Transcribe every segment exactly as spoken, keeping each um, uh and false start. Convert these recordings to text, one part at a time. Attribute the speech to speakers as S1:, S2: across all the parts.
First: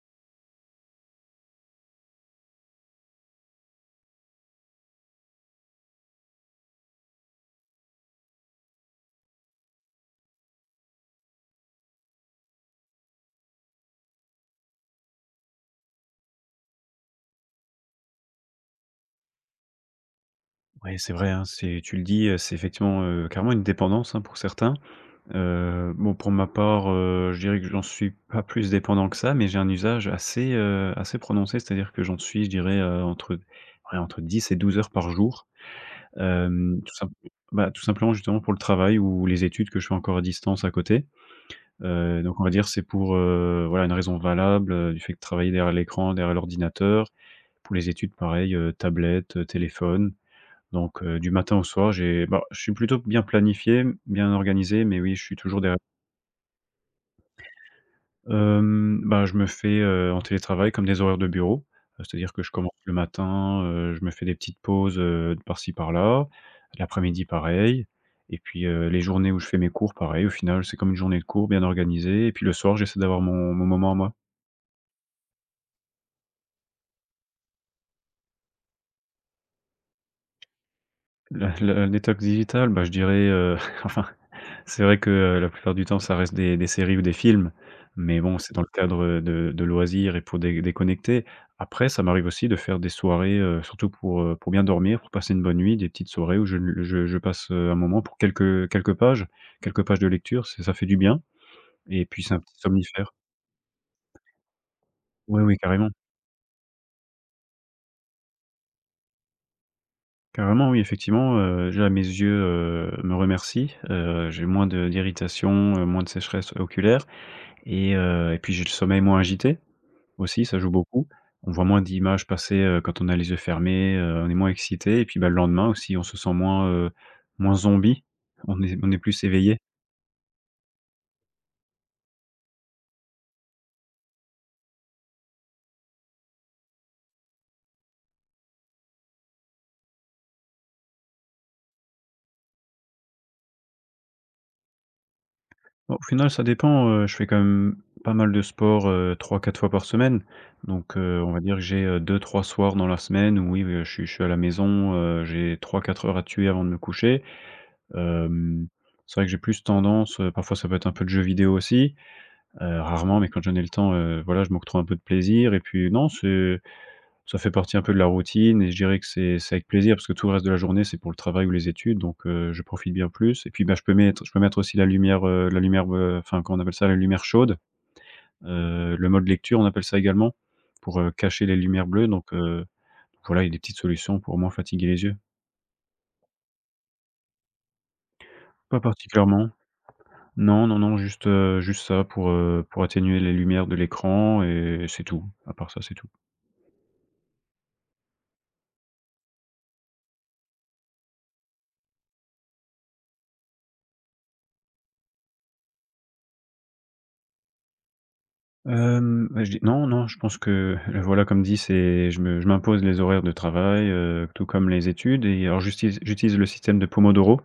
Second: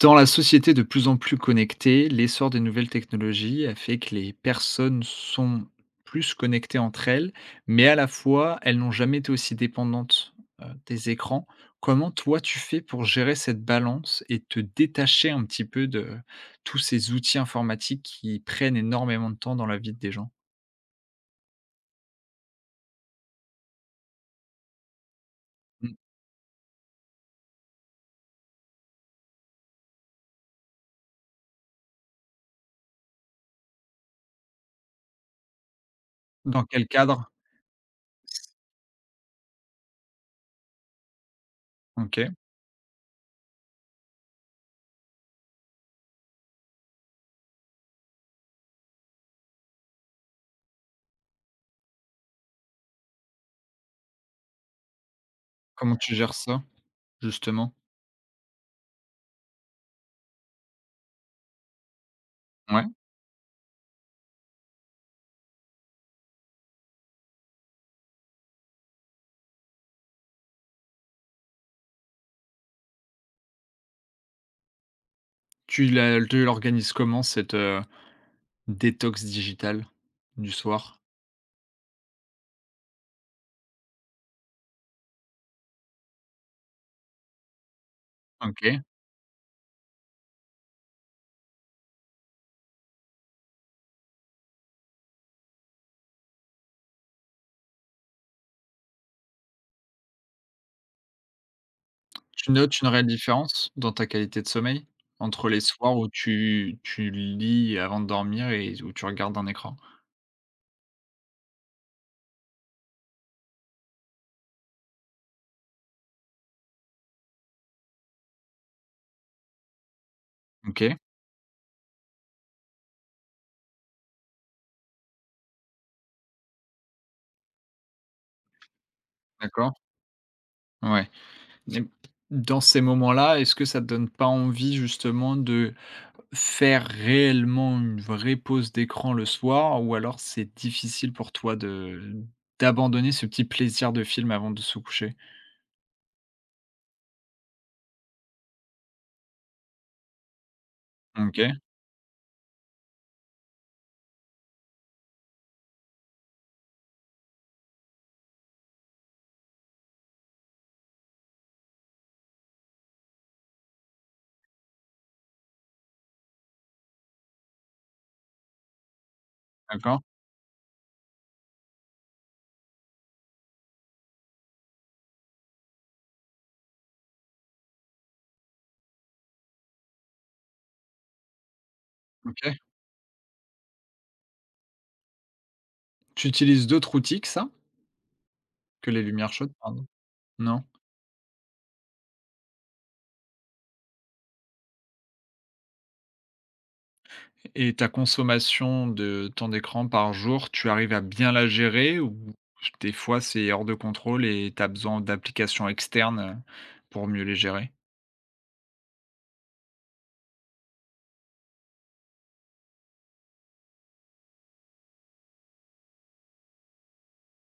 S1: Dans la société de plus en plus connectée, l'essor des nouvelles technologies a fait que les personnes sont plus connectées entre elles, mais à la fois, elles n'ont jamais été aussi dépendantes, heu, des écrans. Comment toi, tu fais pour gérer cette balance et te détacher un petit peu de tous ces outils informatiques qui prennent énormément de temps dans la vie des gens?
S2: Ouais, c'est vrai, hein, c'est tu le dis, heu, c'est effectivement, heu, carrément une dépendance, hein, pour certains.
S1: Mmh.
S2: Heu, bon, pour ma part, heu, je dirais que j'en suis pas plus dépendant que ça, mais j'ai un usage assez, heu, assez prononcé. C'est-à-dire que j'en suis, je dirais, heu, entre ouais, entre dix et douze heures par jour.
S1: Dans
S2: Hem,
S1: quel
S2: tout simple
S1: cadre?
S2: Bah, tout simplement, justement, pour le travail ou les études que je fais encore à distance à côté. Heu,
S1: OK.
S2: donc on va dire, c'est pour, heu, voilà, une raison valable, heu, du fait que travailler derrière l'écran, derrière l'ordinateur. Pour les études, pareil, heu, tablette, heu, téléphone. Donc heu, du matin au soir, j'ai bah, je suis plutôt bien planifié, bien organisé, mais oui, je suis toujours derrière.
S1: Comment tu gères ça, justement?
S2: Hem, bah, je me fais, heu, en télétravail comme des horaires de bureau. Heu, c'est-à-dire que je commence
S1: Ouais.
S2: le matin, heu, je me fais des petites pauses, heu, par-ci par-là. L'après-midi, pareil, et puis, heu, les journées où je fais mes cours, pareil. Au final, c'est comme une journée de cours bien organisée et puis le soir, j'essaie d'avoir mon mon moment à moi.
S1: Tu la tu l'organises comment cette, heu, détox digitale du soir?
S2: La la la détox digitale, bah, je dirais, heu, enfin. C'est vrai que, heu, la plupart du temps, ça reste des des séries ou des films, mais bon, c'est dans le
S1: OK.
S2: cadre, de de loisirs et pour dé déconnecter. Après, ça m'arrive aussi de faire des soirées, heu, surtout pour, heu, pour bien dormir, pour passer une bonne nuit, des petites soirées où je je je passe, heu, un moment pour quelques quelques pages quelques pages de lecture, c'est ça fait du bien et puis c'est un
S1: Tu
S2: petit
S1: notes une réelle
S2: somnifère.
S1: différence dans ta qualité de sommeil?
S2: Oui,
S1: Entre
S2: oui,
S1: les
S2: carrément.
S1: soirs où tu tu lis avant de dormir et où tu regardes un écran?
S2: Carrément, oui, effectivement, heu, déjà mes yeux, heu, me remercient, heu, j'ai moins de d'irritation, heu, moins de sécheresse oculaire et heu et puis j'ai le sommeil moins agité. Aussi, ça joue
S1: OK,
S2: beaucoup. On voit moins d'images passer, heu, quand on a les yeux fermés, heu, on est moins excité et puis, bah, le lendemain aussi, on se sent moins, heu, moins zombie. On est on est plus éveillé.
S1: d'accord, ouais. Et dans ces moments-là, est-ce que ça te donne pas envie justement de faire réellement une vraie pause d'écran le soir? Ou alors c'est difficile pour toi de d'abandonner ce petit plaisir de film avant de se coucher?
S2: Bah, au final, ça dépend, heu, je fais quand même pas mal de sport, heu, trois quatre fois par semaine. Donc, heu, on va
S1: OK,
S2: dire que j'ai, heu, deux trois soirs dans la semaine où oui, heu, je suis je suis à la maison, heu, j'ai trois quatre heures à tuer avant de me coucher. Hem, c'est vrai que j'ai plus tendance, heu, parfois ça peut être un peu de jeux vidéo aussi, heu, rarement, mais quand j'en ai le temps, heu, voilà, je m'octroie un peu de plaisir et puis non, c'est Ça fait partie un peu de la routine et je dirais que c'est c'est avec plaisir
S1: d'accord,
S2: parce que tout le reste de la journée, c'est pour le travail ou les études, donc heu, je profite bien plus et puis, bah, je peux mettre je peux mettre aussi la lumière, heu, la lumière, heu, enfin, comment on appelle ça? La lumière chaude, heu, le mode lecture, on appelle ça également, pour, heu, cacher les lumières bleues, donc
S1: OK.
S2: heu, voilà, il y a des petites solutions pour moins fatiguer les yeux.
S1: Tu utilises d'autres outils que ça?
S2: Pas
S1: Que les lumières
S2: particulièrement.
S1: chaudes, pardon? Non?
S2: Non, non, non, juste, heu, juste ça pour, heu, pour atténuer les lumières de l'écran, et c'est tout. À part ça, c'est tout.
S1: Et ta consommation de temps d'écran par jour, tu arrives à bien la gérer ou des fois c'est hors de contrôle et tu as besoin d'applications externes, pour mieux les gérer?
S2: Hem, bah, je dis non, non, je pense que, voilà, comme dit, c'est je me je m'impose les horaires de travail, heu, tout comme les études, et alors j'utilise j'utilise le système de Pomodoro.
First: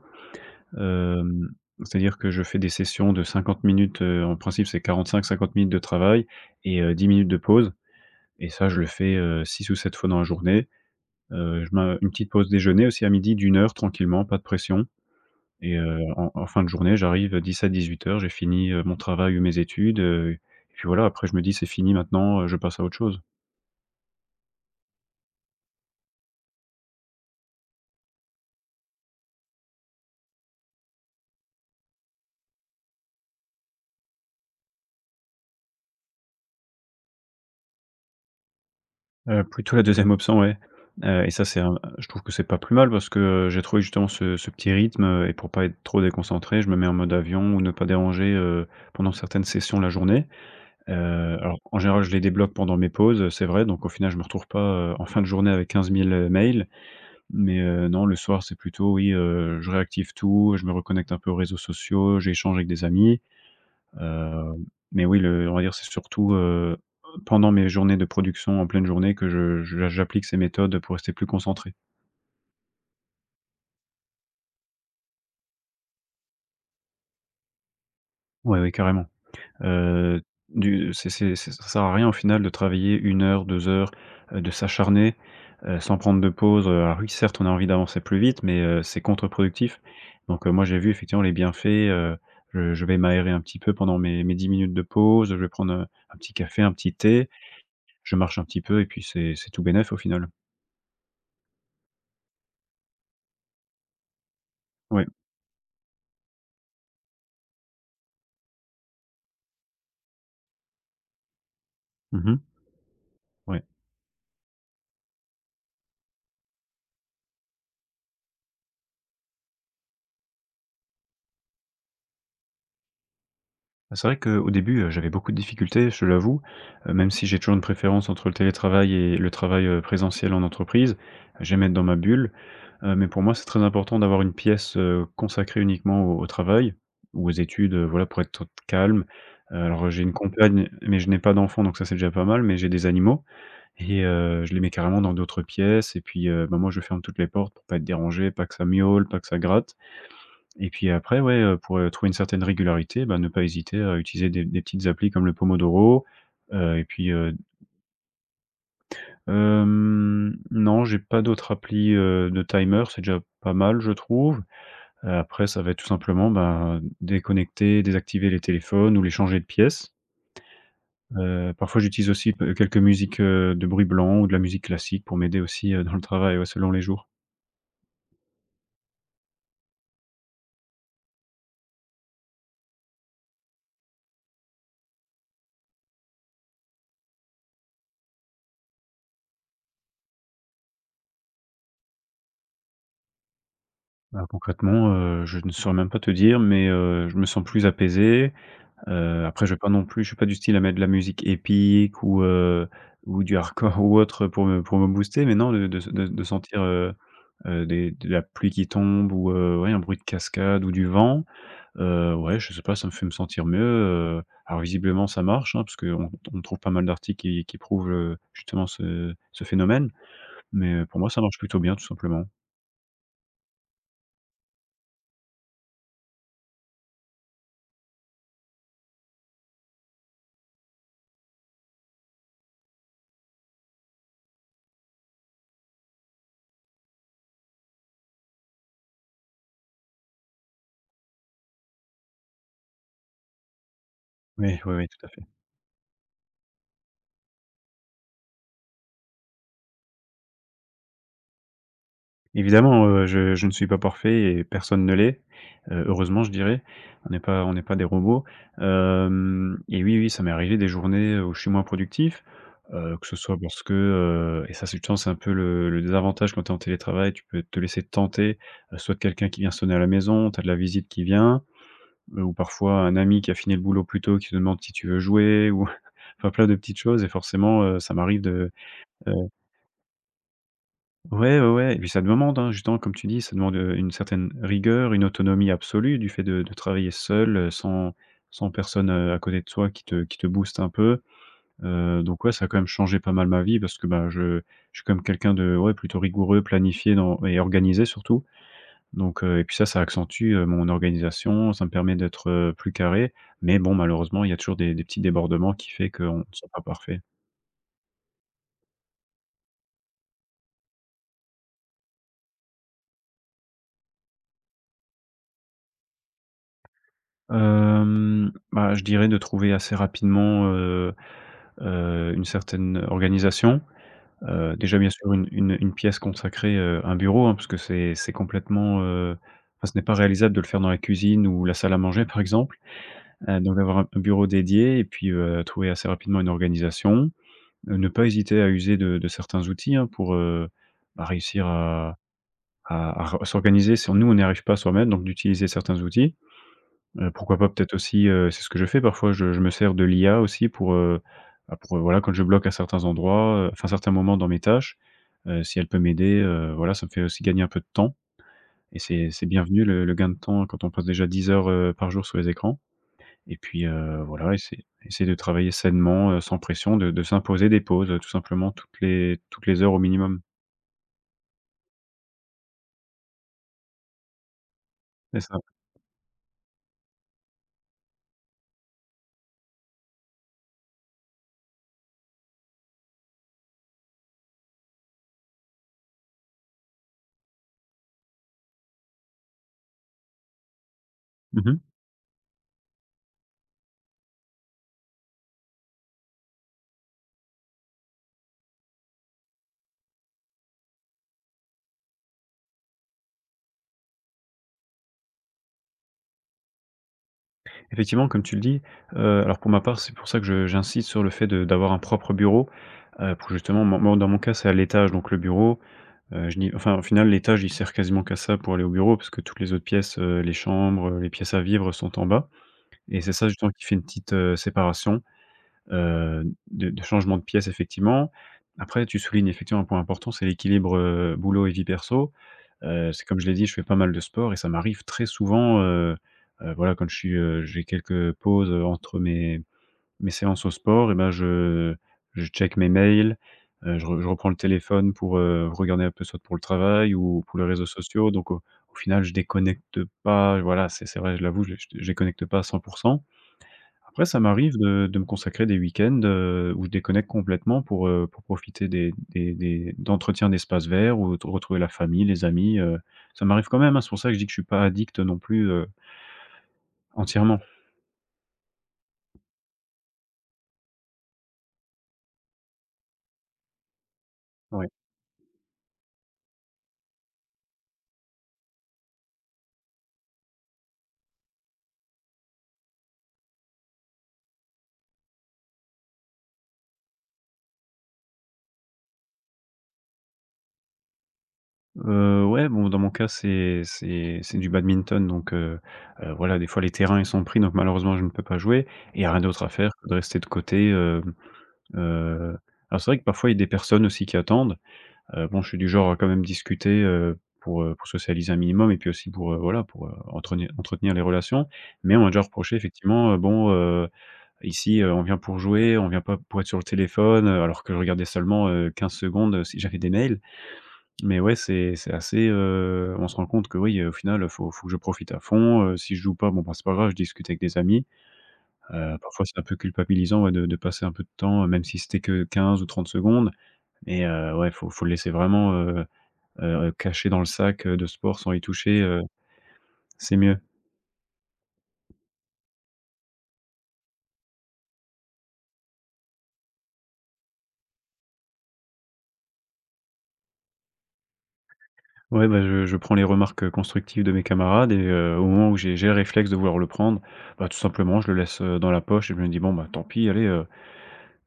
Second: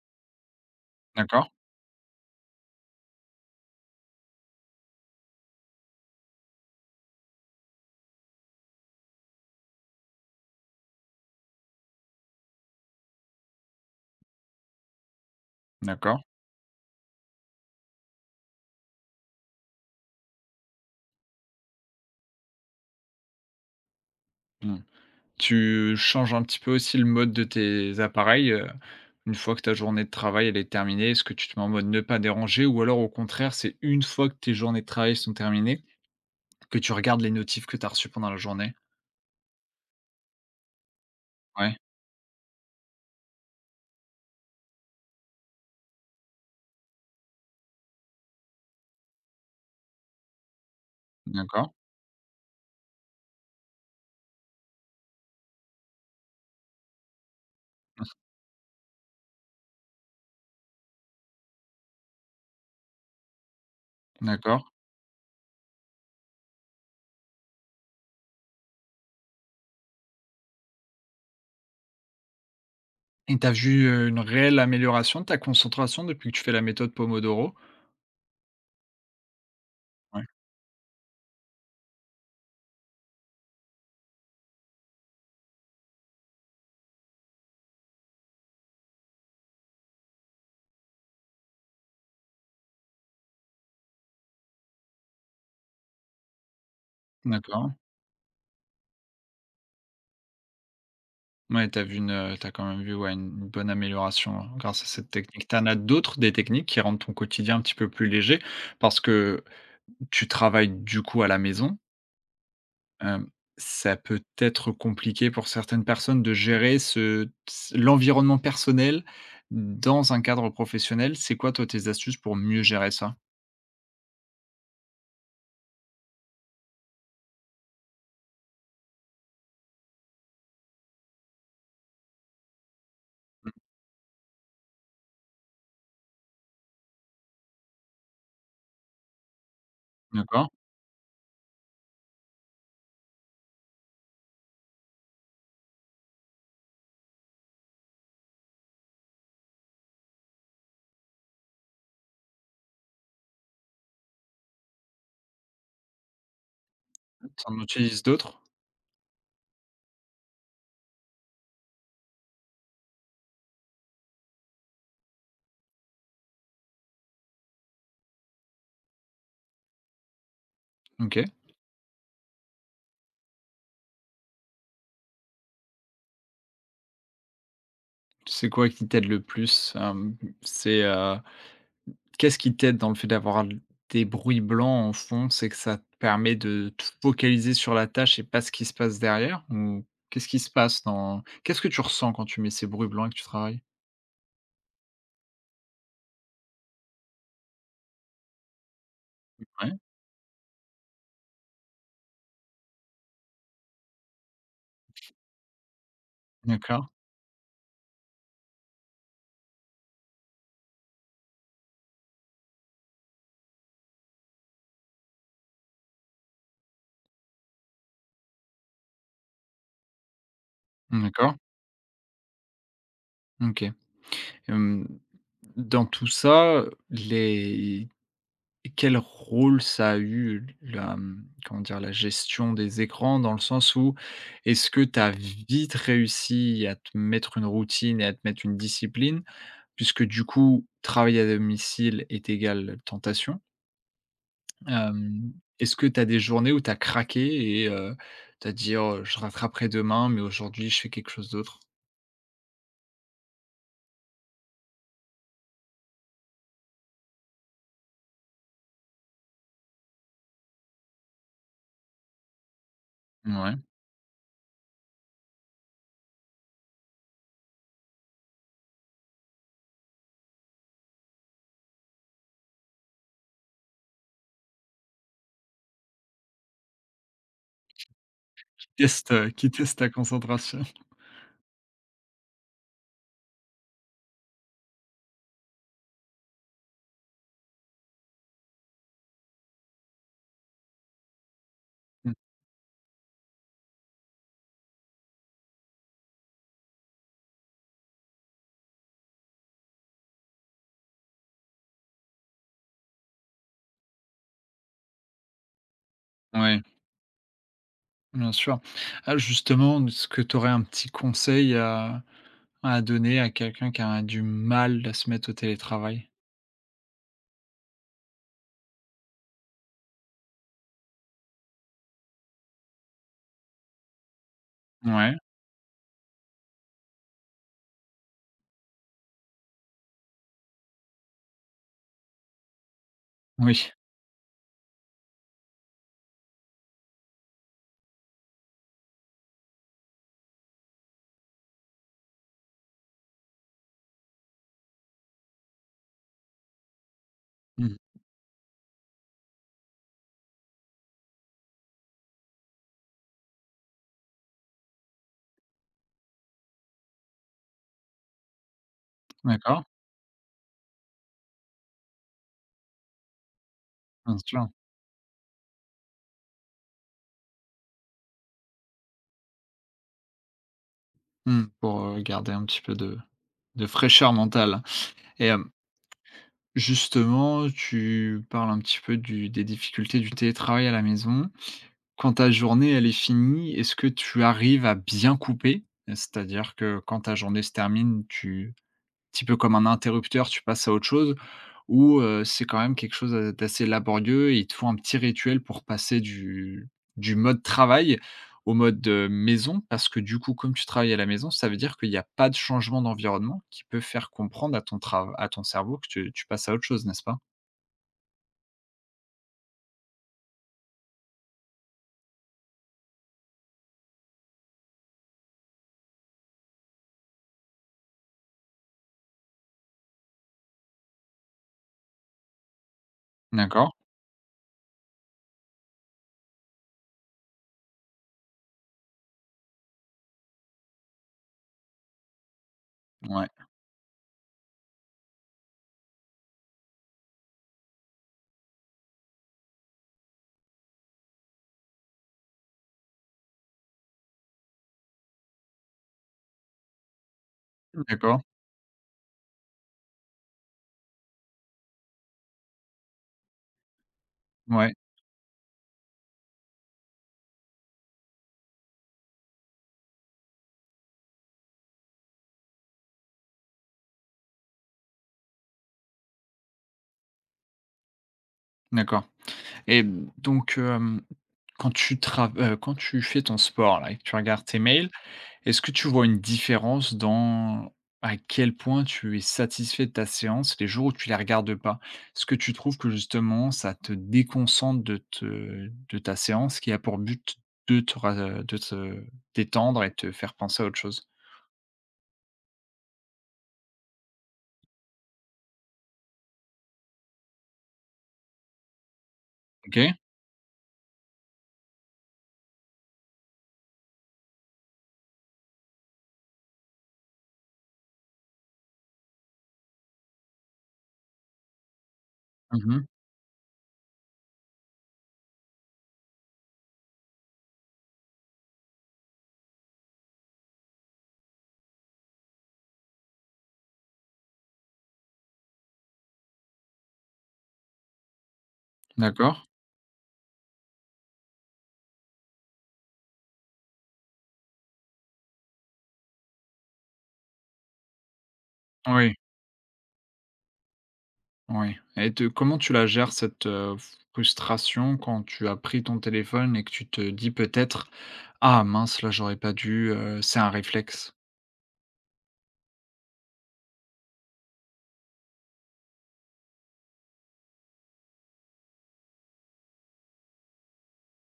S1: D'accord,
S2: Hem, c'est-à-dire que je fais des sessions de cinquante minutes, heu, en principe, c'est quarante-cinq à cinquante minutes de travail et heu, dix minutes de pause, et ça, je le fais, heu, six ou sept fois dans la journée. Heu, je mets une petite pause déjeuner aussi à midi d'une heure tranquillement, pas de pression, et heu,
S1: d'accord.
S2: en en fin de journée, j'arrive 1700 heures. J'ai fini, heu, mon travail ou mes études, heu et puis voilà, après je me dis: «C'est fini maintenant, heu, je passe à autre chose».
S1: Mmh. Tu changes un petit peu aussi le mode de tes appareils, heu, une fois que ta journée de travail, elle est terminée, est-ce que tu te mets en mode ne pas déranger ou alors au contraire, c'est une fois que tes journées de travail sont terminées que tu regardes les notifs que tu as reçues pendant la journée?
S2: Heu, plutôt la deuxième option, ouais, heu et ça, c'est
S1: Ouais,
S2: un je trouve que c'est pas plus mal parce que, heu, j'ai trouvé justement ce ce petit rythme, heu et pour pas être trop déconcentré, je me mets en mode avion ou ne pas déranger, heu, pendant certaines sessions la journée, heu, alors
S1: d'accord,
S2: en général, je les débloque pendant mes pauses, heu, c'est vrai, donc au final, je me retrouve pas, heu, en fin de journée avec quinze mille heu, mails, mais heu, non, le soir, c'est plutôt oui, heu, je réactive tout, je me reconnecte un peu aux réseaux sociaux, j'échange avec des amis. Heu,
S1: d'accord.
S2: mais oui, le on va dire, c'est surtout, heu, pendant mes journées de production, en pleine journée, que je je j'applique ces méthodes pour rester plus concentré.
S1: Et t'as vu, heu, une réelle amélioration de ta concentration depuis que tu fais la méthode Pomodoro?
S2: Oui, ouais, carrément. Heu,
S1: Ouais,
S2: du c'est c'est c'est ça sert à rien, au final, de travailler une heure, deux heures, heu, de s'acharner, heu, sans prendre de pause, heu, alors oui, certes, on a envie d'avancer plus vite, mais heu, c'est contre-productif. Donc heu, moi, j'ai vu, effectivement, les bienfaits, heu, je je vais m'aérer un petit peu pendant mes mes dix minutes de pause, je vais prendre, heu, un petit café, un petit thé,
S1: d'accord.
S2: je marche un petit peu et puis c'est c'est tout bénef, au final.
S1: Ouais, t'as vu une, heu, tu quand même vu, ouais, une une bonne amélioration hein, grâce à
S2: Ouais.
S1: cette technique. T'en as d'autres, des techniques qui rendent ton quotidien un petit peu plus léger? Parce que tu travailles du coup à la maison,
S2: Mmh mh.
S1: hem,
S2: Ouais.
S1: ça peut être compliqué pour certaines personnes de gérer ce ts l'environnement personnel dans un cadre professionnel. C'est quoi toi tes astuces pour mieux gérer ça?
S2: Bah, C'est vrai qu'au début, heu, j'avais beaucoup de difficultés, je te l'avoue, heu, même si j'ai toujours une préférence entre le télétravail et le travail, heu, présentiel en entreprise. J'aime être dans ma bulle, heu, mais pour moi, c'est très important d'avoir une pièce, heu, consacrée uniquement au au travail ou aux études, heu, voilà, pour être calme. Heu, alors j'ai une
S1: D'accord.
S2: compagne, mais je n'ai pas d'enfant, donc ça, c'est déjà pas mal, mais j'ai des animaux et heu, je les mets carrément dans d'autres pièces et puis, heu, bah, moi, je ferme toutes les portes pour pas être dérangé, pas que ça miaule, pas que ça gratte. Et puis après, ouais, heu, pour, heu, trouver une certaine régularité, bah, ne pas hésiter à utiliser des des petites applis comme le Pomodoro, heu et puis, heu,
S1: T'en utilises d'autres?
S2: hem, non, j'ai pas d'autres applis, heu, de timer, c'est déjà pas mal, je trouve. Heu, après, ça va être tout simplement, ben, déconnecter, désactiver les téléphones ou les changer de pièce.
S1: OK.
S2: Heu, parfois j'utilise aussi p euh, quelques musiques, heu, de bruit blanc ou de la musique classique pour m'aider aussi, heu, dans le travail, ouais, selon les jours.
S1: C'est quoi qui t'aide le plus? Hem, c'est, heu, qu'est-ce qui t'aide dans le fait d'avoir l des bruits blancs en fond? C'est que ça te permet de te focaliser sur la tâche et pas ce qui se passe derrière? Ou qu'est-ce qui se passe dans qu'est-ce que tu ressens quand tu mets ces bruits blancs et que tu travailles?
S2: Bah, concrètement, heu, je ne saurais même pas te dire, mais, heu, je me sens plus apaisé. Heu, après je vais pas
S1: Ouais,
S2: non plus je suis pas du style à mettre de la musique épique ou, heu, ou du hardcore ou autre pour me pour me booster, mais non, de de de de sentir,
S1: d'accord,
S2: heu heu, des de la pluie qui tombe ou, heu, ouais, un bruit de cascade ou du vent, heu, ouais, je sais pas, ça me fait me sentir mieux, heu, alors visiblement ça marche, hein, parce qu'on on trouve pas mal d'articles qui qui prouvent, heu, justement ce ce phénomène, mais, heu, pour moi ça
S1: d'accord,
S2: marche plutôt bien tout simplement.
S1: OK. Hem, dans tout ça, les Et quel rôle ça a eu la, mmh, comment dire? La gestion des écrans dans le sens où est-ce que tu as vite réussi à te mettre une routine et à te mettre une discipline? Puisque du coup, travail à domicile est égal tentation.
S2: Oui, oui, oui.
S1: Hem, est-ce que tu as des journées où tu as craqué et heu, tu as dit: «Oh, je rattraperai demain, mais aujourd'hui je fais quelque chose d'autre»?
S2: Évidemment, heu, je je ne suis pas parfait et personne ne l'est. Heu, heureusement je dirais. On n'est pas on n'est pas des robots. Hem et oui, oui, ça m'est arrivé des journées euh, où je suis moins productif, heu, que ce soit
S1: Mouais.
S2: parce que, heu et ça c'est je pense c'est un peu le le désavantage quand tu es en télétravail, tu peux te laisser tenter, heu, soit de quelqu'un qui vient sonner à la maison, tu as de la visite qui vient, heu, ou parfois un ami qui a fini le boulot plus tôt qui te demande si tu veux jouer ou enfin plein de petites choses et forcément, heu, ça m'arrive de.
S1: Test,
S2: euh,
S1: heu, qui teste ta concentration.
S2: Ouais, ouais, ouais, et puis ça demande, hein, justement, comme tu dis, ça demande, heu, une certaine rigueur, une autonomie absolue du fait de de travailler seul, heu, sans sans personne, heu, à côté de toi qui te qui te booste un peu. Heu, donc ouais, ça a quand même changé pas mal ma vie parce que, bah, je je suis comme quelqu'un de, ouais, plutôt rigoureux, planifié dans et organisé surtout. Donc heu et puis ça, ça accentue, heu, mon organisation, ça me permet d'être, heu, plus carré. Mais bon, malheureusement, il y a toujours des des petits débordements qui fait qu'on ne sera
S1: ouais.
S2: pas parfait.
S1: Bien sûr. Ah, justement, est-ce que tu aurais un petit conseil à à donner à quelqu'un qui a du mal à se mettre au télétravail?
S2: Hem, bah, je dirais de trouver assez rapidement, heu heu, une certaine organisation. Heu, déjà bien sûr
S1: Ouais,
S2: une une une pièce consacrée, heu, un bureau, hein, parce que c'est c'est complètement, heu, enfin ce n'est pas réalisable de le faire dans la cuisine ou la salle à manger par exemple. Heu, donc
S1: oui.
S2: d'avoir un un bureau dédié et puis, heu, trouver assez rapidement une organisation. Heu, ne pas hésiter à user de de certains outils, hein, pour, heu, bah réussir à à à re s'organiser si on nous on n'y arrive pas soi-même, donc d'utiliser certains outils. Heu, pourquoi pas peut-être
S1: Mmh.
S2: aussi, heu, c'est ce que je fais parfois, je je me sers de l'I A aussi pour, heu, bah, pour, heu, voilà, quand je bloque à certains endroits, heu, enfin certains moments dans mes tâches, heu, si elle peut m'aider, heu, voilà, ça me fait aussi gagner un peu de temps, et c'est c'est bienvenu
S1: D'accord,
S2: le le gain de temps quand on passe déjà dix heures, heu, par jour sur les écrans. Et puis, heu,
S1: bien
S2: voilà,
S1: sûr.
S2: essayer essayer de travailler sainement, heu, sans pression, de de s'imposer des pauses, heu, tout simplement toutes les toutes les heures au minimum.
S1: Mmh, pour, heu, garder un petit peu de de fraîcheur mentale
S2: C'est
S1: et
S2: ça.
S1: hem, justement, tu parles un petit peu du des difficultés du télétravail à la maison. Quand ta journée, elle est finie, est-ce que tu arrives à bien couper? C'est-à-dire que quand ta journée se termine, tu petit peu comme un interrupteur, tu passes à autre chose ou heu, c'est quand même quelque chose, heu, d'assez laborieux et il te faut un petit rituel pour passer du du mode travail au mode, heu, maison? Parce que du coup, comme tu travailles à la maison, ça veut dire qu'il y a pas de changement d'environnement qui peut faire comprendre à ton trav à ton cerveau que tu tu passes à autre chose, n'est-ce pas?
S2: Effectivement, comme tu le dis, heu, alors pour ma part, c'est pour ça que je j'insiste sur le fait de d'avoir un propre bureau, heu, pour justement moi moi dans mon cas, c'est à l'étage, donc le bureau, heu, je n'y enfin, au final, l'étage, il sert quasiment qu'à ça pour aller au bureau parce que toutes les autres pièces, heu, les chambres, heu, les pièces à vivre sont en bas, et c'est ça justement qui
S1: D'accord,
S2: fait une petite, heu, séparation. Heu, de de changement de pièce effectivement. Après tu soulignes effectivement un point important, c'est l'équilibre, heu, boulot et vie perso. Heu, c'est comme
S1: ouais,
S2: je l'ai dit, je fais pas mal de sport et ça m'arrive très souvent, heu heu, voilà, quand je suis, heu, j'ai quelques pauses, heu, entre mes mes séances au sport, et ben je je check mes mails, heu, je re je reprends le téléphone pour, heu, regarder un peu soit pour le travail ou pour les réseaux sociaux.
S1: d'accord,
S2: Donc au au final je déconnecte pas, voilà, c'est c'est vrai, je l'avoue, je je déconnecte pas à cent pour cent. Après, ça m'arrive
S1: ouais,
S2: de de me consacrer des week-ends, heu, où je déconnecte complètement pour, heu, pour profiter des des des d'entretiens d'espaces verts ou de retrouver la famille, les amis, heu, ça m'arrive quand même, hein, c'est pour ça que je dis que je suis pas addict non plus, heu, entièrement.
S1: d'accord et donc hem, quand tu trav heu, quand tu fais ton sport là et que tu regardes tes
S2: Ouais.
S1: mails. Est-ce que tu vois une différence dans à quel point tu es satisfait de ta séance les jours où tu la regardes pas? Est-ce que tu trouves que justement ça te déconcentre de te de ta séance qui a pour but de te ra euh, de te détendre et te faire penser à autre chose?
S2: Heu, ouais, bon, dans mon cas, c'est c'est c'est du badminton, donc heu heu, voilà, des fois les terrains, ils sont pris, donc malheureusement, je ne peux pas jouer et il y a rien d'autre à faire que de
S1: OK.
S2: rester de côté. hem, heu, alors c'est vrai que parfois il y a des personnes aussi qui attendent. Heu, bon, je suis du genre à quand même discuter, heu, pour, heu, pour socialiser un minimum et puis aussi pour, heu, voilà, pour, heu, entrenir entretenir les relations. Mais on m'a déjà reproché
S1: Mmh.
S2: effectivement, heu, bon, heu, ici, heu, on vient pour jouer, on vient pas pour être sur le téléphone, heu, alors que je regardais seulement, heu, quinze secondes, heu, si j'avais des mails. Mais ouais, c'est c'est assez, heu, on se rend compte que oui, heu, au final, faut faut que je profite à fond, heu, si je joue pas, bon, bah, c'est pas grave, je discute avec des amis. Heu, parfois c'est
S1: D'accord.
S2: un peu culpabilisant, ouais, de de passer un peu de temps, heu, même si c'était que quinze ou trente secondes. Mais, heu, ouais, faut faut le laisser vraiment, heu heu, caché dans le sac, heu, de sport sans y toucher, heu,
S1: Oui,
S2: c'est mieux.
S1: oui et te comment tu la gères cette, heu, frustration quand tu as pris ton téléphone et que tu te dis peut-être: «Ah mince là j'aurais pas dû», heu, c'est un réflexe?
S2: Ouais, bah, je je prends les remarques, heu, constructives de mes camarades, et heu, au moment où j'ai j'ai le réflexe de vouloir le prendre, bah, tout simplement je le laisse, heu, dans la poche, et je me dis: «Bon, bah, tant pis, allez, heu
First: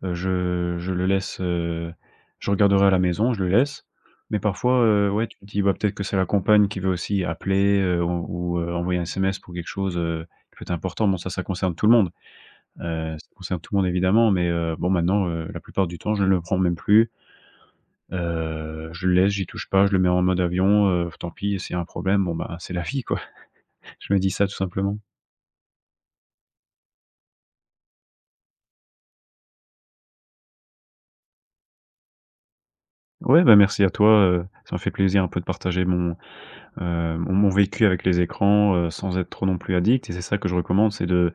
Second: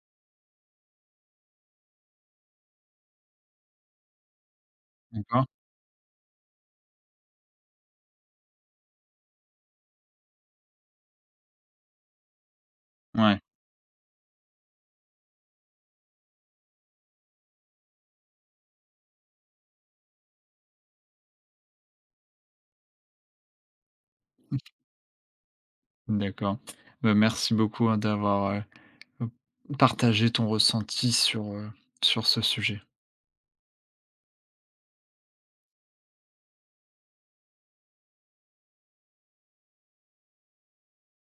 S2: heu, je je le laisse, heu, je regarderai à la maison, je le laisse.» Mais parfois, heu, ouais, tu te
S1: D'accord?
S2: dis: «Bah, peut-être que c'est la compagne qui veut aussi appeler, heu, ou ou, heu, envoyer un S M S pour quelque chose, heu, qui peut être important.» Bon, ça, ça concerne tout le monde, heu, ça
S1: Ouais.
S2: concerne tout le monde évidemment, mais heu, bon maintenant, heu, la plupart du temps, je ne le prends même plus. Heu, je le laisse, j'y touche pas, je le mets en mode avion, heu, tant pis, c'est un problème, bon, bah, c'est la vie quoi. Je me dis ça tout simplement.
S1: D'accord. Bah, merci beaucoup, hein, d'avoir, heu, partagé ton ressenti sur, heu, sur ce sujet.
S2: Ouais, bah, merci à toi, heu, ça m'a fait plaisir un peu de partager mon, heu, mon mon vécu avec les écrans, heu, sans être trop non plus addict, et c'est ça que je recommande, c'est de…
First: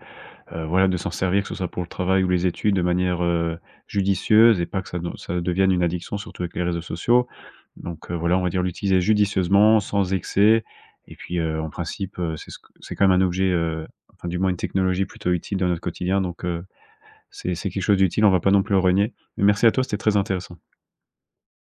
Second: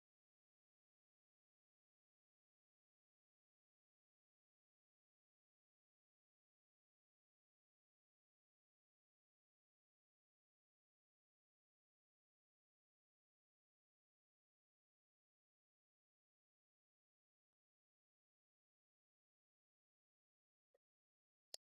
S2: Heu, voilà, de s'en servir, que ce soit pour le travail ou les études, de manière, heu, judicieuse, et pas que ça de ça devienne une addiction, surtout avec les réseaux sociaux. Donc, heu, voilà, on va dire l'utiliser judicieusement, sans excès, et puis, heu, en principe, heu, c'est ce que c'est quand même un objet, heu, enfin du moins une technologie plutôt utile dans notre quotidien, donc, heu, c'est c'est quelque chose d'utile, on va pas non plus le renier. Mais merci à toi, c'était très intéressant.